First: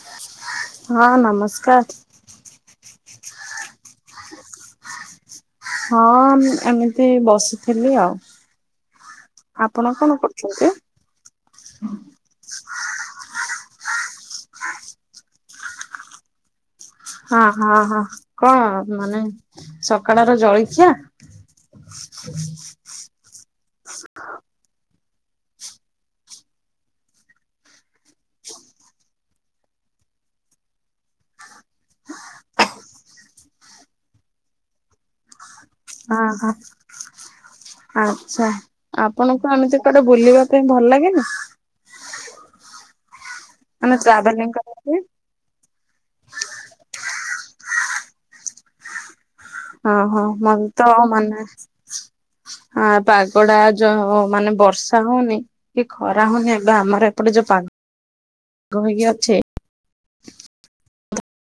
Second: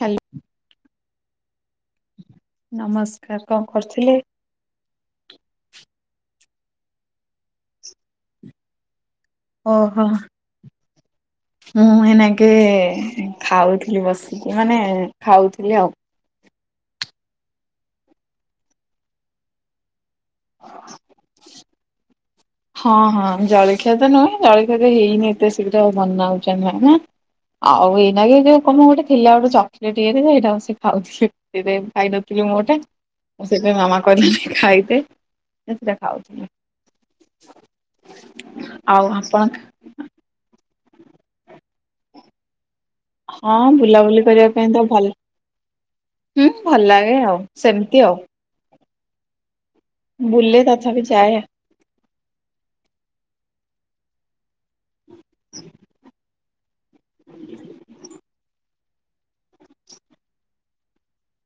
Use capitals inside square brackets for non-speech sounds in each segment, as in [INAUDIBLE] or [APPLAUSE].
Hello ହଁ ନମସ୍କାର। ନମସ୍କାର କଣ କରୁଥିଲେ? ହଁ ଏମିତି ବସିଥିଲି ଆଉ। ଆପଣ ଓହୋ କଣ କରୁଛନ୍ତି? ମୁଁ ଏଇନେ କେ ଖାଉଥିଲି ବସିକି ମାନେ ଖାଉଥିଲି ଆଉ। ହଁ ହଁ ହ କଣ ମାନେ ସକାଳର ଜଳଖିଆ। [INAUDIBLE] ହଁ ହଁ ଜଳଖିଆ ତ ନୁହେଁ ଜଳଖିଆ ତ ହେଇନି ଏତେ ଶୀଘ୍ର ଆଉ ବନା ହଉଛି ଏଇନେ। ଆଉ ଏଇନା କି ଯଉ କଣ ଗୋଟେ ଥିଲା ଗୋଟେ ଚକଲେଟ ଇଏରେ ସେଇଟା ବସି ଖାଉଥିଲି। ସେଇଥିପାଇଁ ଖାଇ ନଥିଲି ମୁଁ ଗୋଟେ ମୁଁ ସେଥିପାଇଁ ମାମା କହିଲା ଟିକେ ଖାଇଦେ। ସେଟା ହଁ ଖାଉଥିଲି। ହଁ ଆଚ୍ଛା ଆଉ ଆପଣ ଆପଣଙ୍କୁ ଏମିତି କଆଡେ ବୁଲିବା ପାଇଁ ଭଲ ଲାଗେନି? ହଁ ବୁଲାବୁଲି କରିବା ପାଇଁ ତ ଭଲ। ହୁଁ ଭଲ ଲାଗେ ଆଉ ସେମିତି ଆଉ। ହଁ ହଁ ବୁଲେ ମତେ ତ ତଥାପି ଯାଏ ମାନେଅଛି। ଆ ପାଗଡା ଯ ମାନେ ବର୍ଷା ହୋଉନି। କି ଖରା ହଉନି ଏବେ ଆମର ଏପଟେ ଯୋଉ ପା ଗ ହେଇକି ଅଛି।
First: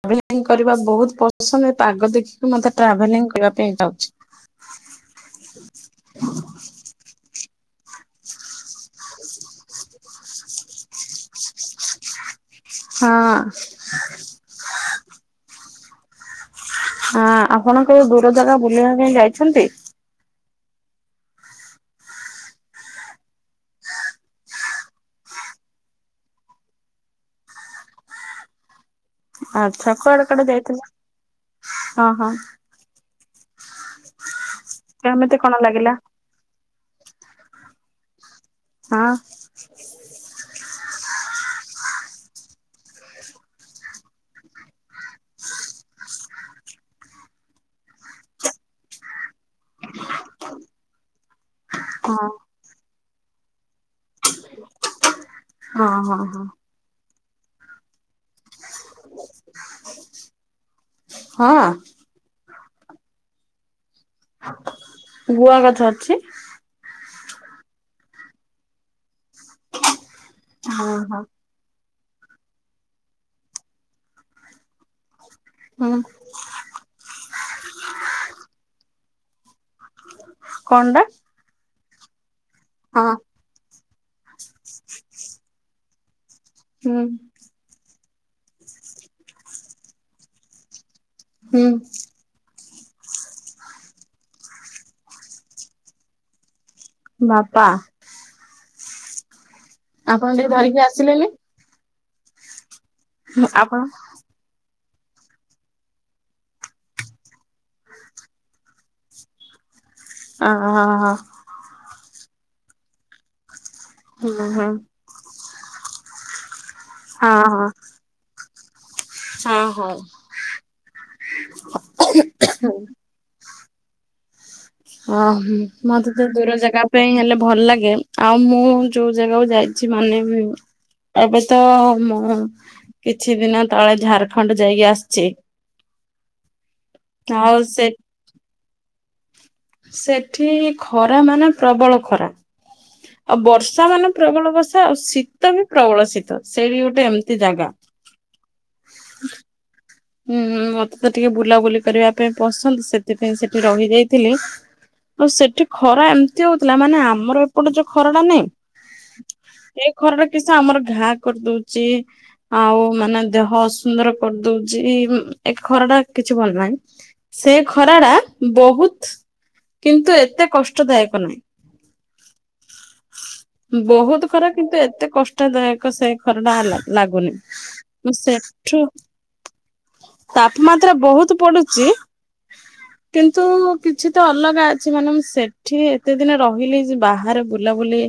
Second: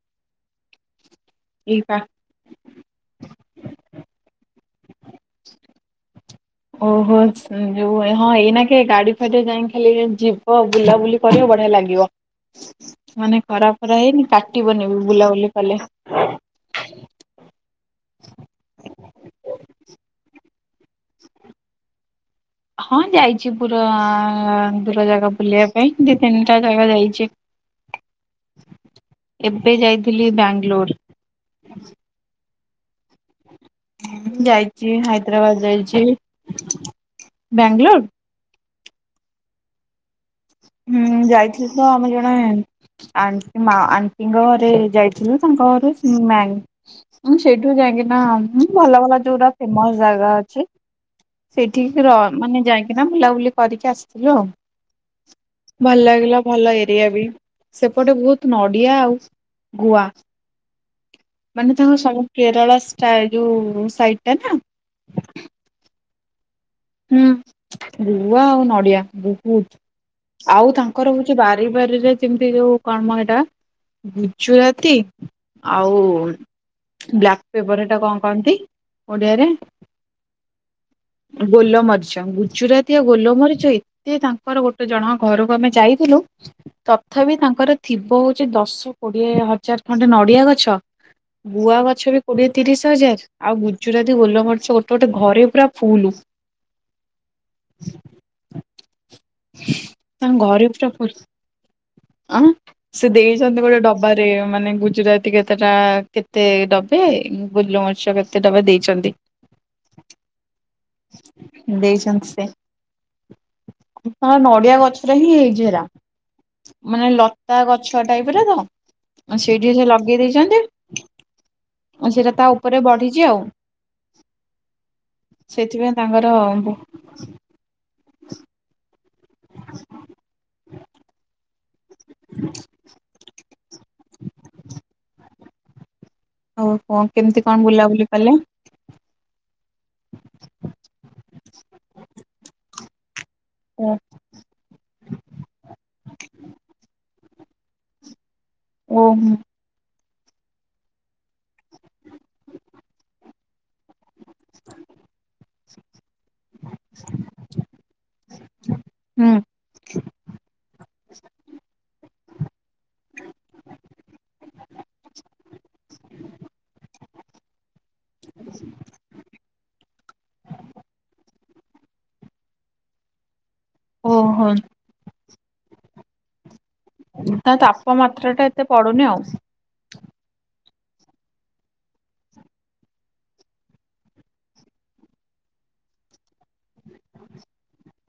ଟ୍ରାଭେଲିଂ କରିବା ବହୁତ ପସନ୍ଦ ଏ ଏଇ ପା ପାଗ ଦେଖିକି ମତେ ଟ୍ରାଭେଲିଂ କରିବା ପାଇଁ ଯାଉଛି। [INAUDIBLE] ଓହୋ ହୁଁ ଯୋଉ ହଁ ଏଇନାକେ ଗାଡି ଫାଡି ଯାଇକି ଖାଲି ଯିବ ବୁଲାବୁଲି କରିବ ବଢିଆ ଲାଗିବ [INAUDIBLE] ମାନେ ହଁ। ଖରା ଫରା ହେଇନି କାଟିବନି ବି ବୁଲାବୁଲି କଲେ। ହଁ ଆପଣ କୋଉ ଦୂର ଜାଗା ବୁଲିବା ପାଇଁ ଯାଇଛନ୍ତି? ହଁ ଯାଇଛି ପୁରା ଦୂର ଜାଗା ବୁଲିବା ପାଇଁ ଦି ତିନିଟା ଜାଗା ଯାଇଛି। ଏବେ ଆଚ୍ଛା କୁଆଡେ ଯାଇଥିଲି କୁଆଡେ ଯାଇଥିଲେ? ବାଙ୍ଗଲୋର୍। ହଁ ହଁ। ଯାଇଛି କେମିତି କଣ ହାଇଦ୍ରାବାଦ ଲାଗିଲା? ଯାଇଛି ବ୍ୟାଙ୍ଗଲୋର୍। ହଁ। ହୁଁ ଯାଇଥିଲି ତ ଆମ ଜଣେ ଆଣ୍ଟି ମା ଆଣ୍ଟିଙ୍କ ଘରେ ଯାଇଥିଲୁ ତାଙ୍କ ଘରେ ମ୍ୟାଙ୍ଗ ହଁ ସେଇଠୁ ଯାଇକିନା ଭଲ ଭଲ ଯୋଉଟା ଫେମସ ଜାଗା ଅଛି। ସେଇଠିକି ର ହଁ ମାନେ ଯାଇକିନା ବୁଲାବୁଲି କରିକି ଆସିଥିଲୁ ଆଉ। ହଁ ଭଲ ହଁ ହଁ ଲାଗିଲା ଭଲ ଏରିଆ ବି ସେପଟେ ବହୁତ ନଡିଆ ଆଉ ଗୁଆ। ମାନେ ହଁ ତାଙ୍କ ସବୁ କେରଳ ଷ୍ଟା- ଯୋଉ ସାଇଡ୍ ଟା ନା। ଗୁଆ ଗଛ ଅଛି। ହୁଁ ଗୁଆ ଆଉ ନଡିଆ ବହୁତ୍ ଆଉ ହଁ ତାଙ୍କର ହଁ ହଉଛି ବା ପରିବାରରେ ଯେମିତି ଯୋଉ କଣ ମ ଏଇଟା ଗୁଜୁରାତି। ହୁଁ ଆଉ ବ୍ଲାକ୍ ପେପର ଏଟା କଣ କହନ୍ତି ଓଡିଆରେ? କଣ ଟା? ଗୋଲମରିଚ ଗୁଜୁରାତି ଆଉ ହଁ ଗୋଲମରିଚ ଏତେ ତାଙ୍କର ଗୋଟେ ଜଣକ ଘରକୁ ଆମେ ଯାଇଥିଲୁ। ହୁଁ ତଥାପି ତାଙ୍କର ଥିବ ହଉଛି ଦଶ କୋଡିଏ ହଜାର ଖଣ୍ଡେ ନଡିଆ ଗଛ। ହୁଁ ଗୁଆ ଗଛ ବି କୋଡିଏ ତିରିଶ ହଜାର ଆଉ ଗୁଜୁରାତି ଗୋଲମରିଚ ଗୋଟେ ଗୋଟେ ଘରେ ପୁରା ଫୁଲୁ। ବାପା। ଆପଣ ଟିକେ ତାଙ୍କ ଘରେ ଧରିକି ପୁରା ଫୁ ଆସିଲେନି ଅମ୍ ସେ ଦେଇଛନ୍ତି ଆପଣ ଗୋଟେ ଡବା। ରେ ମାନେ ଗୁଜୁରାତି କେତଟା କେତେ ଡବେ ଗୋଲମରିଚ କେତେ ଡବା ଦେଇଛନ୍ତି। ହୁଁ ଆଁ ହ ହ। ଦେଇଛନ୍ତି ସେ ହୁଁ ତ ହୁଁ ନଡିଆ ଗଛରେ ହିଁ ହେଇଛିଏରା। ମାନେ ହଁ ଲତା ହଁ ଗଛ ଟାଇପ୍ ର ତ? ଆଉ ହଁ ସେଇଠିକି ସେ ଲଗେଇ ଦେଇଛନ୍ତି। ଆଉ ସେଇଟା ତା ହଉ ଉପରେ ବଢିଛି ଆଉ। ଓହୋ ସେଥିପାଇଁ ମତେ ତ ତାଙ୍କର ଦୂର ଜାଗା ଆଉ ପାଇଁ ହେଲେ ଭଲ ଲାଗେ। ଆଉ ମୁଁ ଯୋଉ ଜାଗାକୁ ଯାଇଛି ମାନେ ଏବେ ତ ମୁଁ କିଛି ଦିନ ତଳେ ଝାରଖଣ୍ଡ ଯାଇକି ଆସିଛି। ଆଉ କଣ କେମିତି ଆଉ କଣ ସେ ବୁଲାବୁଲି କଲେ। ସେଠି ଖରା ମାନେ ପ୍ରବଳ ଖରା। ଆଉ ବର୍ଷା ଓ ମାନେ ପ୍ରବଳ ବର୍ଷା ଆଉ ଶୀତ ବି ପ୍ରବଳ ଶୀତ ସେଇଠି ଗୋଟେ ଏମିତି ଜାଗା। ଓହୋ। ହୁଁ ମତେ ତ ଟିକେ ବୁଲାବୁଲି କରିବା ପାଇଁ ପସନ୍ଦ ସେଥିପାଇଁ ସେଠି ରହିଯାଇଥିଲି। ଆଉ ସେଠି ଖରା ଏମିତି ହଉଥିଲା ମାନେ ଆମର ଏପଟେ ଯୋଉ ଖରାଟା ନାଇଁ ହୁଁ। ଏଇ ଖରଟା କିଛି ଆମର ଘା କରିଦଉଛି ଆଉ ମାନେ ଦେହ ଅସୁନ୍ଦର କରିଦଉ ଜି ଏ ଖରାଟା କିଛି ଭଲ ନାହିଁ ସେ ଖରା ରା ବହୁତ କିନ୍ତୁ ଏତେ କଷ୍ଟଦାୟକ ନୁହଁ। ବହୁତ ଓହୋ ଖରା କିନ୍ତୁ ଏତେ କଷ୍ଟଦାୟକ ସେ ଖର ଟା ହେଲା ଲାଗୁନି ତା ମୁଁ ତାପମାତ୍ରା ଟା ଏତେ ସେଠୁ ପଡୁନି ଆଉ। ତାପମାତ୍ରା ବହୁତ ପଡୁଛି। କିନ୍ତୁ କିଛି ତ ଅଲଗା ଅଛି ମାନେ ମୁଁ ସେଠି ଏତେ ଦିନ ରହିଲି ଯେ ବାହାରେ ବୁଲାବୁଲି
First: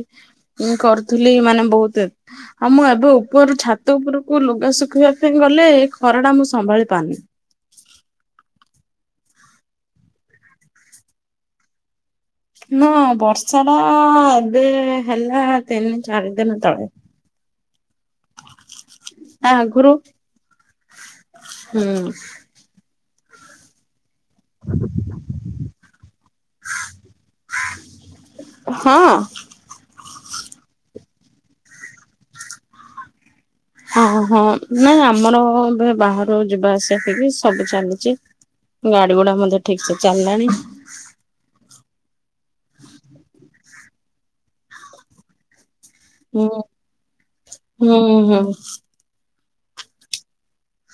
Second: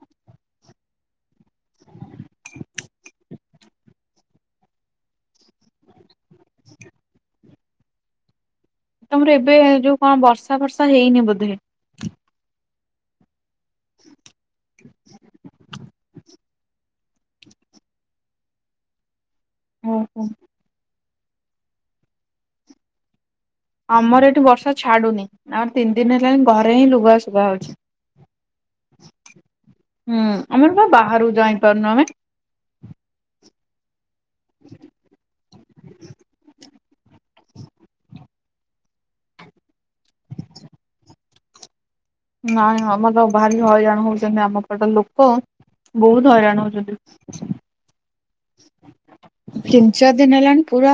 ମୁଁ କରିଥିଲି ମାନେ ବହୁତ ଏ ଆଉ ମୁଁ ଏବେ ଉପର ଛାତ ଉପରକୁ ଲୁଗା ଶୁଖେଇବା ପାଇଁ ଗଲେ ଖରା ଟା ମୁଁ ସମ୍ଭାଳି ପାରୁନି। ତମର ଏବେ ଯୋଉ କଣ ବର୍ଷା ଫର୍ଷା ହେଇନି ବୋଧେ ନା ବର୍ଷା ଟା ଏବେ ହେଲା ତିନି ଚାରି ଦିନ ତଳେ। ତା ଆଗୁରୁ ଓହୋ ହୁଁ। ଆମର ଏଠି ବର୍ଷା ଛାଡୁନି ଆମର ତିନି ଦିନ ହେଲାଣି ଘରେ ହିଁ ଲୁଗା ଶୁଗା ହଉଛି। ହଁ। ହୁଁ ଆମରବା ବାହାରକୁ ଯାଇ ପାରୁନୁ ଆମେ। ହଁ ହଁ ନାଇଁ ଆମର ଏବେ ବାହାରୁ ଯିବା ଆସିବା ସବୁ ଚାଲିଛି। ଗାଡି ଗୁଡା ମଧ୍ୟ ଠିକସେ ଚାଲିଲାଣି। ନାଇଁ ଆମର ଭାରି ହଇରାଣ ହଉଛନ୍ତି ଆମ ପଟ ଲୋକ ବହୁତ ହୁଁ ହଇରାଣ ହଉଛନ୍ତି। ହୁଁ ହୁଁ। ତିନି ଚାର ଦିନ ହେଲାଣି ପୁରା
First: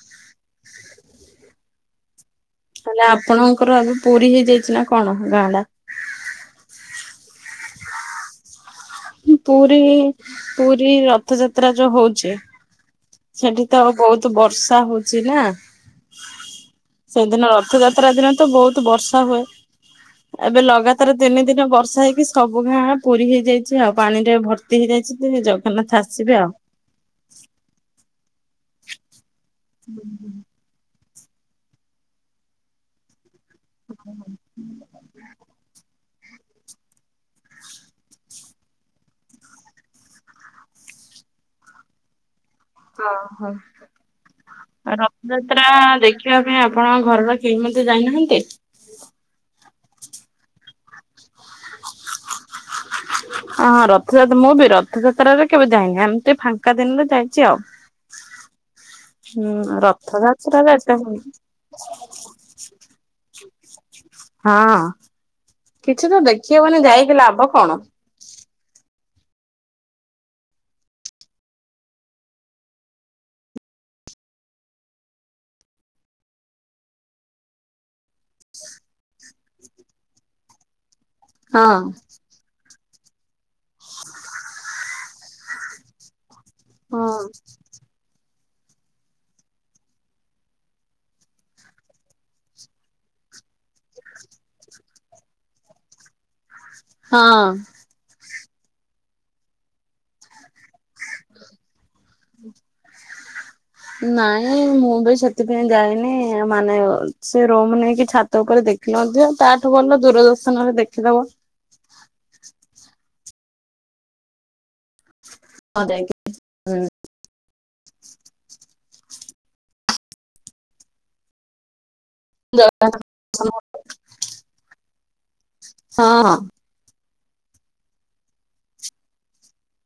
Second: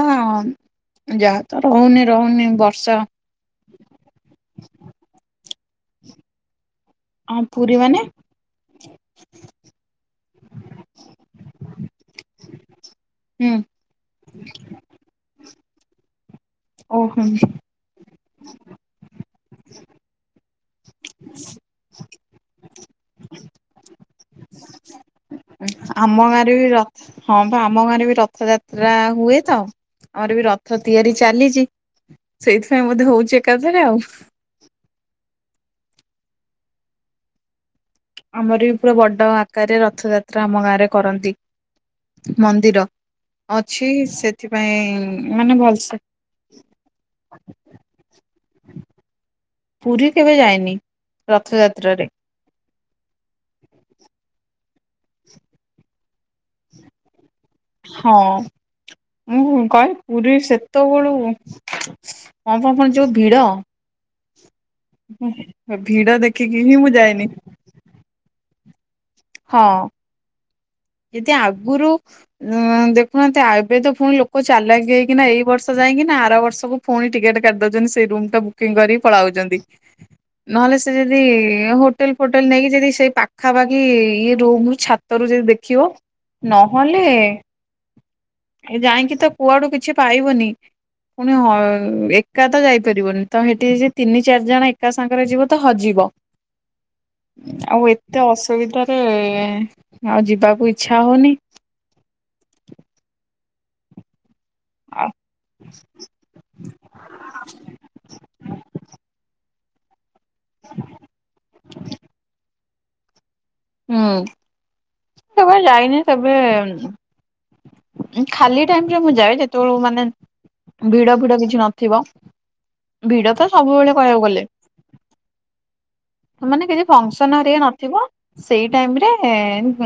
ଯାହା ତ ରହୁନି ରହୁନି ବ ହେଲେ ଆପଣଙ୍କର ଆଜି ପୁରୀ ହେଇଯାଇଛି ନା କଣ ଗାଁ ଟା? ହଁ ପୁରୀ ମାନେ? ହୁଁ ପୁରୀ ପୁରୀ ରଥଯାତ୍ରା ଯୋଉ ହଉଛି। ହୁଁ ସେଠି ତ ବହୁତ ବର୍ଷା ହଉଚି ନା ଓହୋ ସେଦିନ ରଥଯାତ୍ରା ଦିନ ତ ବହୁତ ବର୍ଷା ହୁଏ। ଏବେ ଲଗାତାର ତିନି ଦିନ ବର୍ଷା ହେଇକି ସବୁ ଗାଁ ପୁରୀ ହେଇଯାଇଛି ଆଉ ପାଣିରେ ଭର୍ତ୍ତି ହେଇଯାଇଛି ସେ ଜଗନ୍ନାଥ ଆମ ଆସିବେ ଆଉ। ଗାଁରେ ବି ରଥ ହଁ ବା ଆମ ଗାଁରେ ବି ରଥଯାତ୍ରା ହୁଏ ତ ଆମର ବି ର ଥ ତିଆରି ଚାଲିଛି ସେଇଥିପାଇଁ ବୋଧେ ହଉଛି ଏକାଥରେ ଆଉ। ଆମର ବି ପୁରା ବଡ ଆକାରରେ ରଥଯାତ୍ରା ଆମ ଗାଁରେ କରନ୍ତି ମନ୍ଦିର। ହଁ ହଁ। ଅଛି ସେଥିପାଇଁ ମାନେ ରଥଯାତ୍ରା ଭଲସେ ଦେଖିବା ପାଇଁ ଆପଣ ଘରର କେହି ମଧ୍ୟ ଯାଇନାହାନ୍ତି? ପୁରୀ କେବେ ଯାଇନି ରଥଯାତ୍ରାରେ ଅ ହଁ ରଥଯାତ୍ରା ମୁଁ ବି ରଥଯାତ୍ରାରେ କେବେ ଯାଇନି ଏମିତି ଫାଙ୍କା ଦିନରେ ଯାଇ ହଁ। ହୁଁ ମୁଁ କହେ ପୁରୀ ରଥଯାତ୍ରାରେ ଏତେ ସେତେବେଳୁ କଣ କର ଯୋଉ ଭିଡ଼। ହଁ ଭିଡ କିଛି ତ ଦେଖି ଦେଖିକି ହିଁ ହେବନି ମୁଁ ଯାଇକି ଯାଏନି ଲାଭ କଣ। ହଁ ଯଦି ଆଗରୁ ଉଁ ଦେଖୁନାହାନ୍ତି ଆ ଏବେ ତ ପୁଣି ଲୋକ ଚାଲାକି ହେଇକିନା ଏଇ ବର୍ଷ ଯାଇକି ନା ଆର ବର୍ଷକୁ ପୁଣି ଟିକେଟ କାଟି ଦଉଛନ୍ତି ସେଇ ରୁମ ଟା ବୁକିଂ କରିକି ପଳାଉଛନ୍ତି। ନହେଲେ ସେ ଯଦି ହଁ। ହୋଟେଲ ଫୋଟେଲ ନେଇକି ଯଦି ସେ ପାଖାପାଖି ଇ ରୁମ ଛାତରୁୁ ଯଦି ଦେଖିବ ନହେଲେ ହଁ। ଏ ଯାଇକି ତ କୁଆଡୁ କିଛି ପାଇବୁନି। ପୁଣି ହ ଏକା ତ ଯାଇପାରିବନି ତ ସେଠି ତିନି ଚାରି ଜଣ ଏକା ସାଙ୍ଗରେ ଯିବ ତ ହଜିବ। ହଁ ଆଉ ଏତେ ଅସୁବିଧାରେ ଆଉ ଯିବାକୁ ଇଛା ହଉନି। [INAUDIBLE] ନାଇଁ ମୁଁ ଆଉ ବି ସେଥିପାଇଁ ଯାଏନି ମାନେ ସେ ରୁମ ନେଇକି ଛାତ ଛାତ ଉପରେ ଦେଖିନଥିବ ତାଠୁ ଭଲ ଦୂରଦର୍ଶନ ରେ ଦେଖିଦବ। ହୁଁ କେବେ ହଁ ଯାଇନି ଯାଇକି କେବେ ଖାଲି ଟାଇମରେ ମୁଁ ଯାଏ ଯେତେବେଳେ ମାନେ ଭିଡ଼ ଫିଡ କିଛି ନଥିବ। ଭିଡ଼ ତ ଦର୍ଶନ ସବୁବେଳେ କହିବାକୁ ଗଲେ ହଁ ହଁ ସେମାନେ କିଛି ଫଙ୍କସନ୍ ହେଇକା ନଥିବ ସେଇ ଟାଇମ ରେ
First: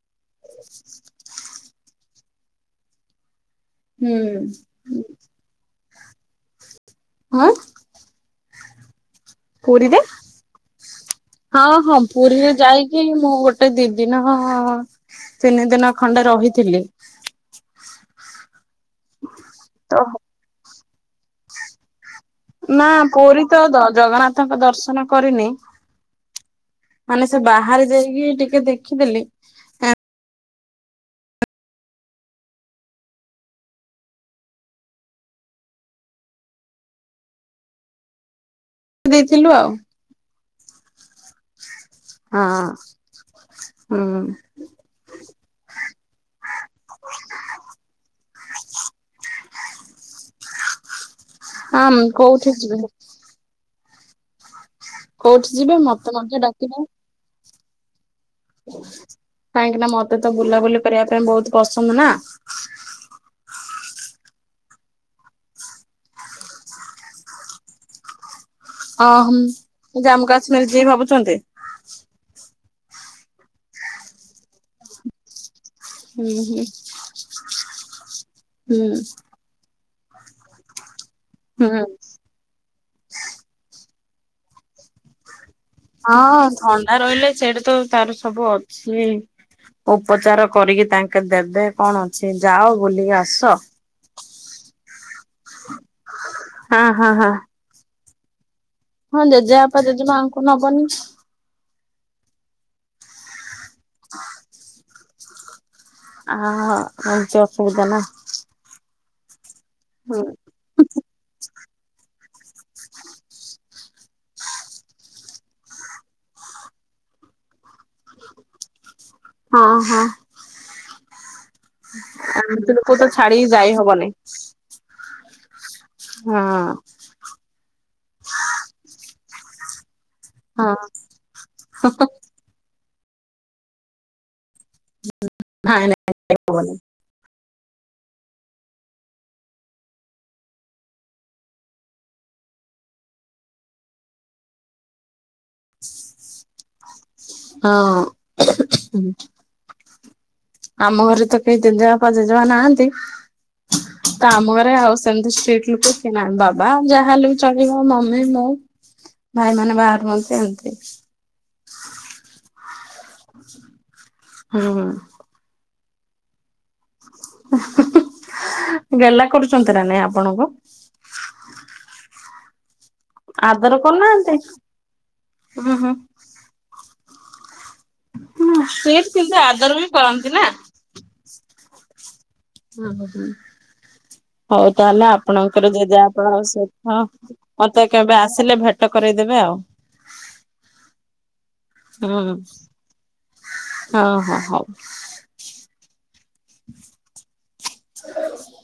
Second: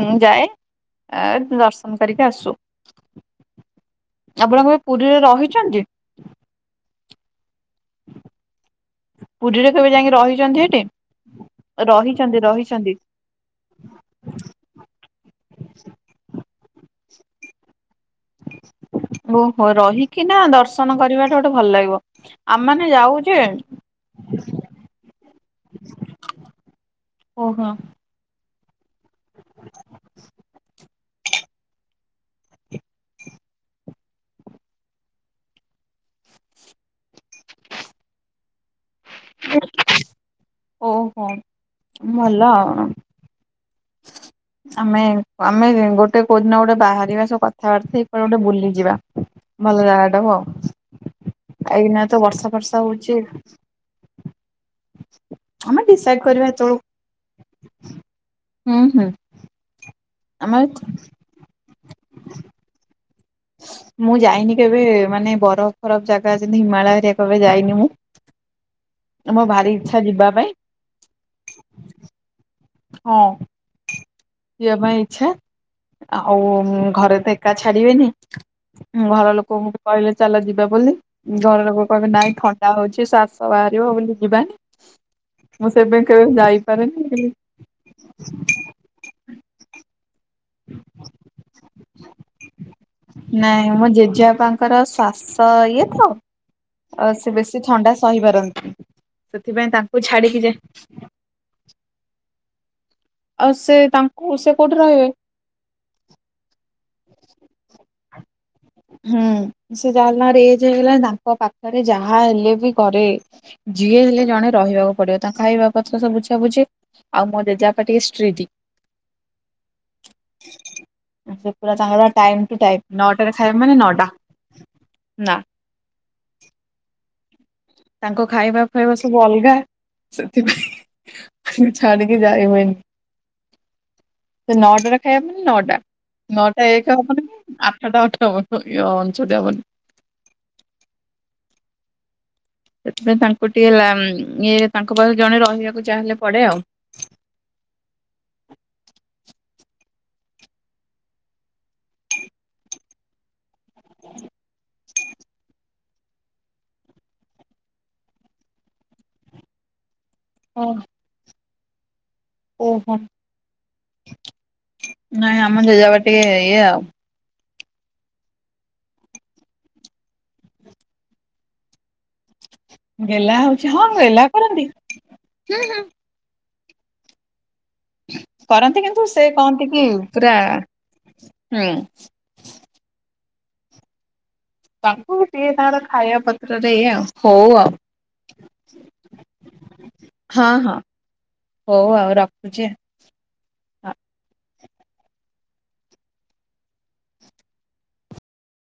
ମୁଁ ଯାଏ। [INAUDIBLE] ଏ ଦର୍ଶନ କରିକି ଆସୁ ହୁଁ ଆପଣ କେବେ ପୁରୀରେ ରହିଛନ୍ତି? ଉନ୍। କେବେ ପୁରୀରେ ଯାଇକି ରହିଛନ୍ତି ସେଠି ହଁ ହଁ ରହିଛନ୍ତି ପୁରୀରେ ରହିଛନ୍ତି ଯାଇକି ମୁଁ ଗୋଟେ ଦି ଦିନ ତିନି ଦିନ ଖଣ୍ଡେ ରହିଥିଲି। ଓହୋ ତ ରହିକି ନା ଦର୍ଶନ କରିବାଟା ଗୋଟେ ଭଲ ଲାଗିବ। ଆମେ ମାନେ ନା ଯାଉ ଯେ ପୁରୀ ତ ଜଗନ୍ନାଥଙ୍କ ଦର୍ଶନ କରିନି ମାନେ ସେ ଓହୋ ବାହାରେ ଯାଇକି ଟିକେ ଦେଖିଦେଲି [INAUDIBLE] ଦେଇଥିଲୁ ଆଉ ଓହୋ ଭଲ ଆଉ। ହଁ। ଆମେ ଆମେ ଗୋଟେ କୋଉଦିନ ଗୋଟେ ବାହାରିବା ସବୁ କଥାବାର୍ତ୍ତା ହେଇକି କୁଆଡ଼େ ଗୋଟେ ବୁଲିଯିବା। ଭଲ ଜାଗା ଟା ହଉ ହଁ ଏଇନା ତ କୋଉଠି ବର୍ଷା ଯିବେ ଫର୍ଷା ହଉଛି। କୋଉଠି ଯିବେ ଆମେ ମତେ ଡିସାଇଡ ମଧ୍ୟ କରିବା ହେତେବେଳକୁ ଡାକିବେ, ହୁଁ ହୁଁ କାହିଁକି ନା ମତେ ତ ଆମେ ବୁଲାବୁଲି କରିବା ପାଇଁ ବହୁତ ପସନ୍ଦ ନା। ମୁଁ ଯାଇନି କେବେ ମାନେ ବରଫ ଫରଫ ଜାଗା ଯେମତି ହିମାଳୟ ଏରିଆ କେବେ ଯାଇନି ମୁଁ। [INAUDIBLE] ଅ ହ ମୋ ଭାରି ଇଚ୍ଛା ଯିବା ଜାମ୍ମୁ ପାଇଁ କାଶ୍ମୀରରେ ଯିବେ ଭାବୁଛନ୍ତି। ହଁ। ଯିବା ପାଇଁ ଇଚ୍ଛା। ହୁଁ ଆଉ ହୁଁ ଘରେ ତ ଏକା ଛାଡ଼ିବେନି ହୁଁ ଘର ଲୋକଙ୍କୁ କହିଲେ ଚାଲ ଯିବା ବୋଲି ଘର ହୁଁ ଲୋକ କହିବେ ନାଇଁ ଥଣ୍ଡା ତା ହଉଛି ଶ୍ୱାସ ବାହାରିବ ବୋଲି ଯିବା। ହଁ ଥଣ୍ଡା ରହିଲେ ସେଇଠି ତ ତାର ସବୁ ଅଛି ଉପଚାର କରିକି ତାଙ୍କେ ଦେବେ କଣ ଅଛି ଯାଅ ବୁଲିକି ଆସ। ଆମ ଜେଜେବାପାଙ୍କ ତାଙ୍କର ଶ୍ୱାସ ଇଏ ହଁ ହଁ ତ ହଁ ସେ ବେଶୀ ଥଣ୍ଡା ସହି ପାରନ୍ତି। ହଁ ସେଥିପାଇଁ ଜେଜେବାପା ତାଙ୍କୁ ଜେଜେମାଙ୍କୁ ଛାଡିକି ନବନି। ଯାଏ ଆଉ ସେ ତାଙ୍କୁ ସେ କୋଉଠି ରହିବେ? ଆ ଆ ହଉଛି ଅସୁବିଧା ନା ହୁଁ ସେ ହୁଁ ଯାହେଲେ ଏଜ୍ ହେଇଗଲାଣି ତାଙ୍କ ପାଖରେ ଯାହା ହେଲେ ବି ଘରେ ଯିଏ ହେଲେ ଜଣେ ରହିବାକୁ ପଡିବ ତାଙ୍କ ଖାଇବା ପତର ସବୁ ବୁଝାବୁଝି ଆଉ ମୋ ଜେଜେ ବାପା ଟିକେ ଷ୍ଟ୍ରିଟ୍। ହଁ ହଁ। ସେ ପୁରା ତାଙ୍କର ଟାଇମ ଟୁ ଏମିତି ଲୋକ ଟାଇମ ତ ନଅଟାରେ ଛାଡିକି ଖାଇବେ ଯାଇ ମାନେ ନଅ ହବନି। ଟା। ନା। ହଁ। ତାଙ୍କ ଖାଇବା ଫାଇବା ସବୁ ଅଲଗା ହଁ। ସେଥିପାଇଁ ଛାଡିକି ଯାଇ ହୁଏନି। ସେ ନଟ- ଟା ଖାଇବେ ମାନେ ନଅଟା ନାଇଁ ନାଇଁ ନଅଟା ହବନି ଏକ ହବନି, ଆଠଟା ଅଠାବନ କି ଅଣଶୋଠି ହେବନି। ସେଥିପାଇଁ ତାଙ୍କୁ ଟିକେ ଇଏ ତାଙ୍କ ପାଖରେ ଜଣେ ରହିବାକୁ ଯାହେଲେ ପଡ଼େ ଆଉ। ହଁ ଆମ ଘରେ ତ କେହି ଜେଜେ ବାପା ଜେଜେ ମା ନାହାନ୍ତି। ତ ଆମ ଘରେ ଆଉ ସେମତି ଷ୍ଟ୍ରିଟ୍ ଲୋକ କେହି ନାହାନ୍ତି ବାବା ଯାହା ହେଲେ ବି ଚଳିବ ମମି ମୁଁ। ଭାଇ ମାନେ ବାହାରେ ରୁହନ୍ତି ଓ ଏମିତି। ଓହୋ ହୁଁ ହଁ ନାଇଁ ଆମ ଜେଜେ ବାପା ଟିକେ ଇଏ ଆଉ। ଗେହ୍ଲା କରୁଛନ୍ତି ନା ନାଇଁ ଆପଣଙ୍କୁ? ଗେହ୍ଲା ହଉଛି ଆଦର ହଁ ଗେହ୍ଲା କରୁନାହାନ୍ତି? କରନ୍ତି। ହଁ ଉୁଁ ହଁ ହୁଁ କରନ୍ତି ସିଏ କିନ୍ତୁ ସେ କହନ୍ତି ଆଦର କି ବି କରନ୍ତି ପୁରା ନା। ହୁଁ। ହଁ ହ ହ ହଉ ତାହେଲେ ତାଙ୍କୁ ଟିକେ ଆପଣଙ୍କର ତାଙ୍କର ଜେଜେ ଖାଇବା ବାପା ପତ୍ରରେ ଇଏ ସହିତ, ଆଉ ହଉ ଆଉ ମତେ କେବେ ଆସିଲେ ଭେଟ କରେଇ ଦେବେ ଆଉ। ହଁ ହଁ ହଉ ଆଉ ହୁଁ ରଖୁଛି। ଆଉ। ହଁ ହୋ ହଉ। [INAUDIBLE]